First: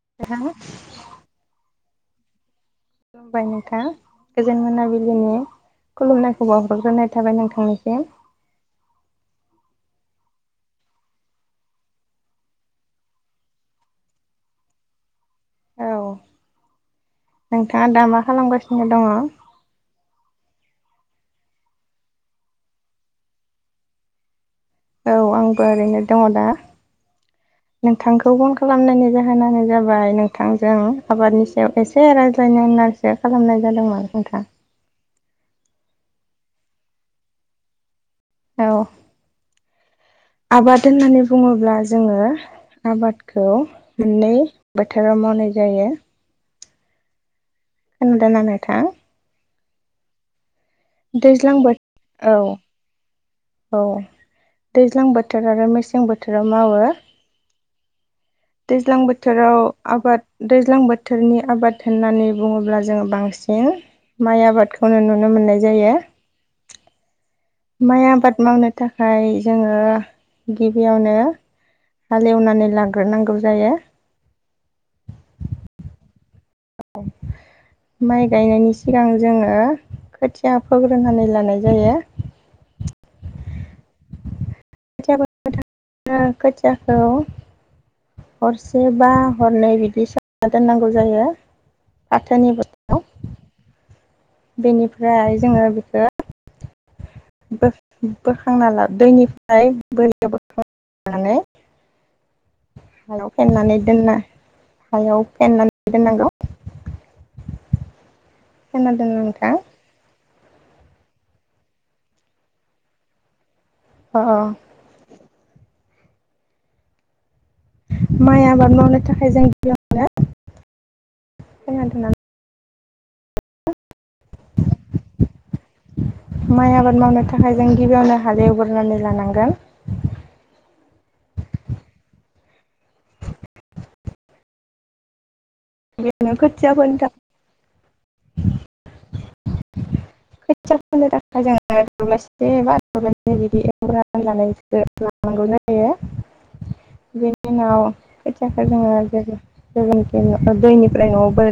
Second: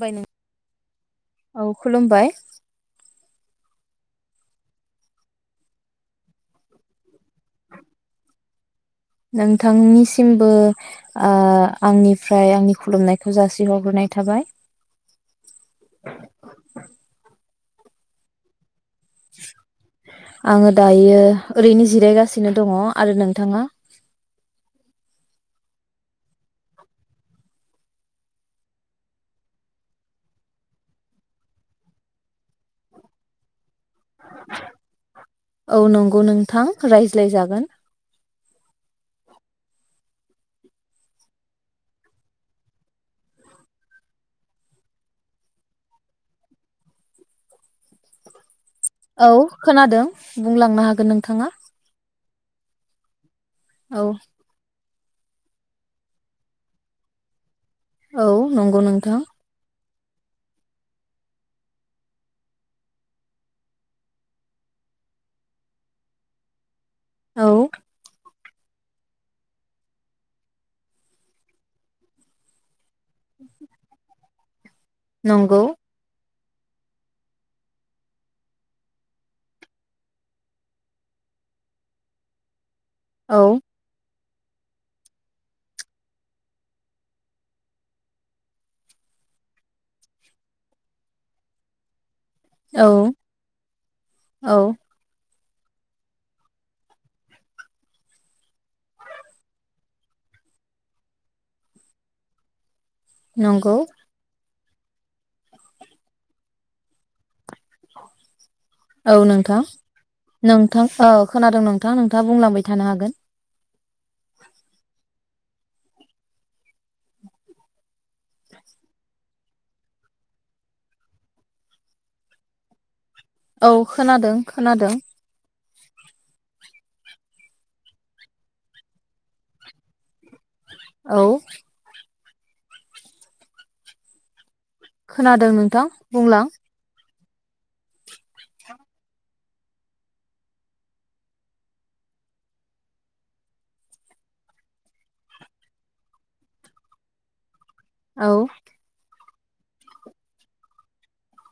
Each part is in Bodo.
बाय नों औ खुलुमबाय। खुलुमबाय नोंथां गोजोन मोनाबिलिनि खुलुमनायखौ बावहरग्रोनाय थाबाय नोंथांनिसिम। नोंथांनिसिमबो ओ आंनिफ्राय आंनि खुलुमनायखौ जासिहरग्रोनाय थाबाय। औ नोंथाङा दा मा खालामगासिन दङ। आङो दायो ओरैनो जिरायगासिनो दङ आरो नोंथाङा। औ आंबो ओरैनो दङ दा नोंथांखौ फन खालामनायनि जाहोनानो जाबाय नोंथांजों आबादनि सायाव एसे रायज्लायनो होननानैसो खालामनाय जादोंमोन। नोंथा। औ नंगौ नोंथां रायज्लायजागोन। औ आबाद होननानै बुङोब्ला जोङो आबादखौ मोननै बोथोराव मावनाय जायो। खोनादों [unintelligible] औ। खोनादों। बुंलांनो हागोन नोंथाङा। दैज्लां बोथोर औ। औ। दैज्लां बोथोर आरो मेसें बोथोराव मावो। औ नंगौ दैज्लां नोंथां बोथोराव आबाद दैज्लां बोथोरनि आबाद होननानै बुङोब्ला जोंङो बांसिन माइ आबादखौनो नुनो मोननाय जायो। औ माइ आबाद। मावनो थाखाय जोङो गिबियावनो हालेवनानै ला ग्रोनांगौ जायो। नंगौ। माइ गायनायनि सिगां जोङो खोथिया फोग्रोनानै लानाय जायो। औ। खोथिया फोनो थाखाय खोथियाखौ हरसे बा हरनै बिदि सोमना दोननांगौ जायो। फाथोनि औ बसथायाव। औ बेनिफ्राय जोङो बेखौ बोखांना ला दैनिफ्राय बोरियाव बोखांना हायाव नंगौ फेनानै दोनना। हायाव फेनानै दोननांगौ। खोनादों नोंथां? नोंथां ओ खोनादों नोंथां नोंथाङा बुंलांबाय थानो हागोन। अ। माइ आबाद मावनो थाखाय जों गिबियावनो औ खोनादों खोनादों माइ आबाद मावनो थाखाय जों गिबियावनो हाल एवग्रोनानै लानांगोन। औ खोनादों नों बिदिनो खोथिया फोनो थाखाय खोथिया फोनो थाखाय जोङो दबलाइसे एबा दबलाइनै बिदि एवनानै लानाय लानांगौ जायो बे जोंनाव औ खोथियाखौ जोङो जेरै फोगोन खिनियाव दैनिफ्राय नआव बोर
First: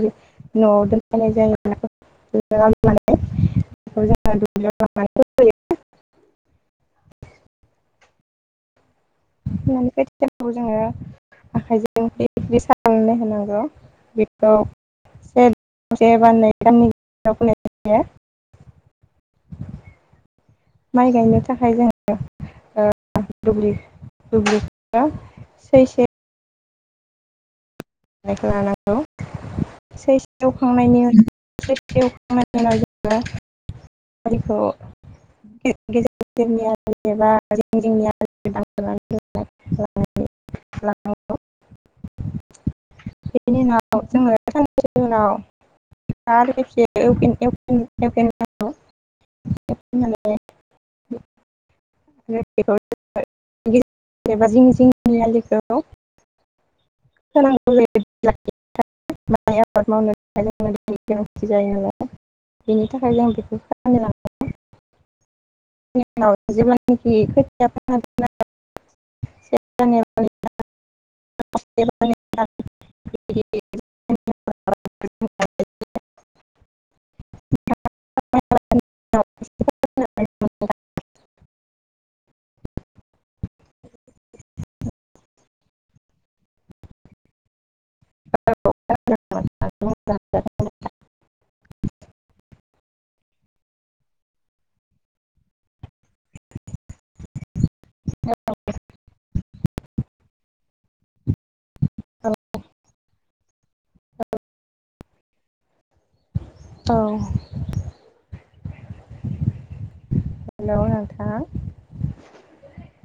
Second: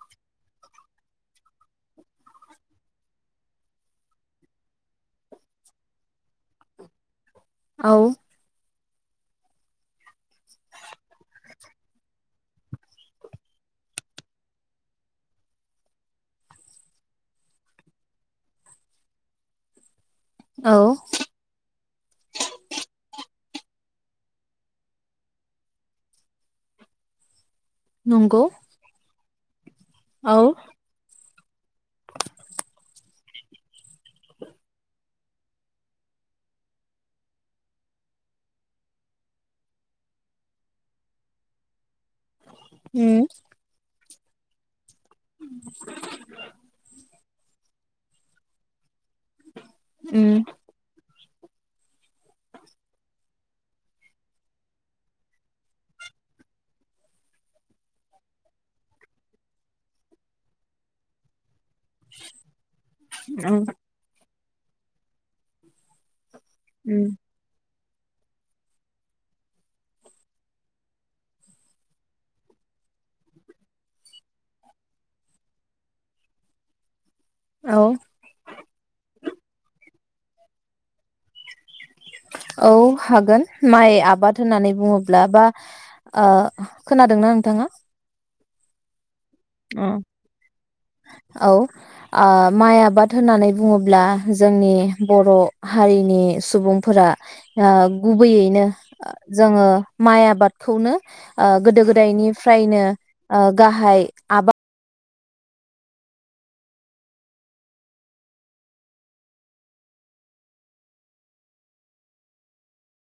नआव दोनफैनाय जायोब्लाबो बेखौ दुब्लिया लांनानै फोहैनाय जायो जोङो औ [unintelligible] औ माइ गायनो थाखाय जों ओ दुब्लि दुब्लि ओ सैसे नंगौ बेखौ लानांगौ [inaudible] सैस औ दखांनायनि उनाव [unintelligible] [unintelligible] उम बिनि ना औ जोङो [unintelligible] [unintelligible] उम [unintelligible] [unintelligible] [unintelligible] [unintelligible] [unintelligible] उम [inaudible] [unintelligible] औ उम जेब्लानोखि खोथिया फोनो [unintelligible] औ [unintelligible] औ हागोन माइ आबाद होननानै बुङोब्ला बा ओ खोनादोंना नोंथाङा ओ ओ औ ओ अ औ आ माइ आबाद होननानै बुङोब्ला जोंनि बर' हारिनि सुबुंफोरा ओ गुबैयैनो ओ जोङो माइ आबादखौनो ओ गोदो गोदायनिफ्रायनो ओ गाहाइ आबा औ हेलौ नोंथाङा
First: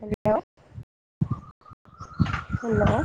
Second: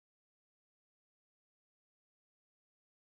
हेलौ हेलौ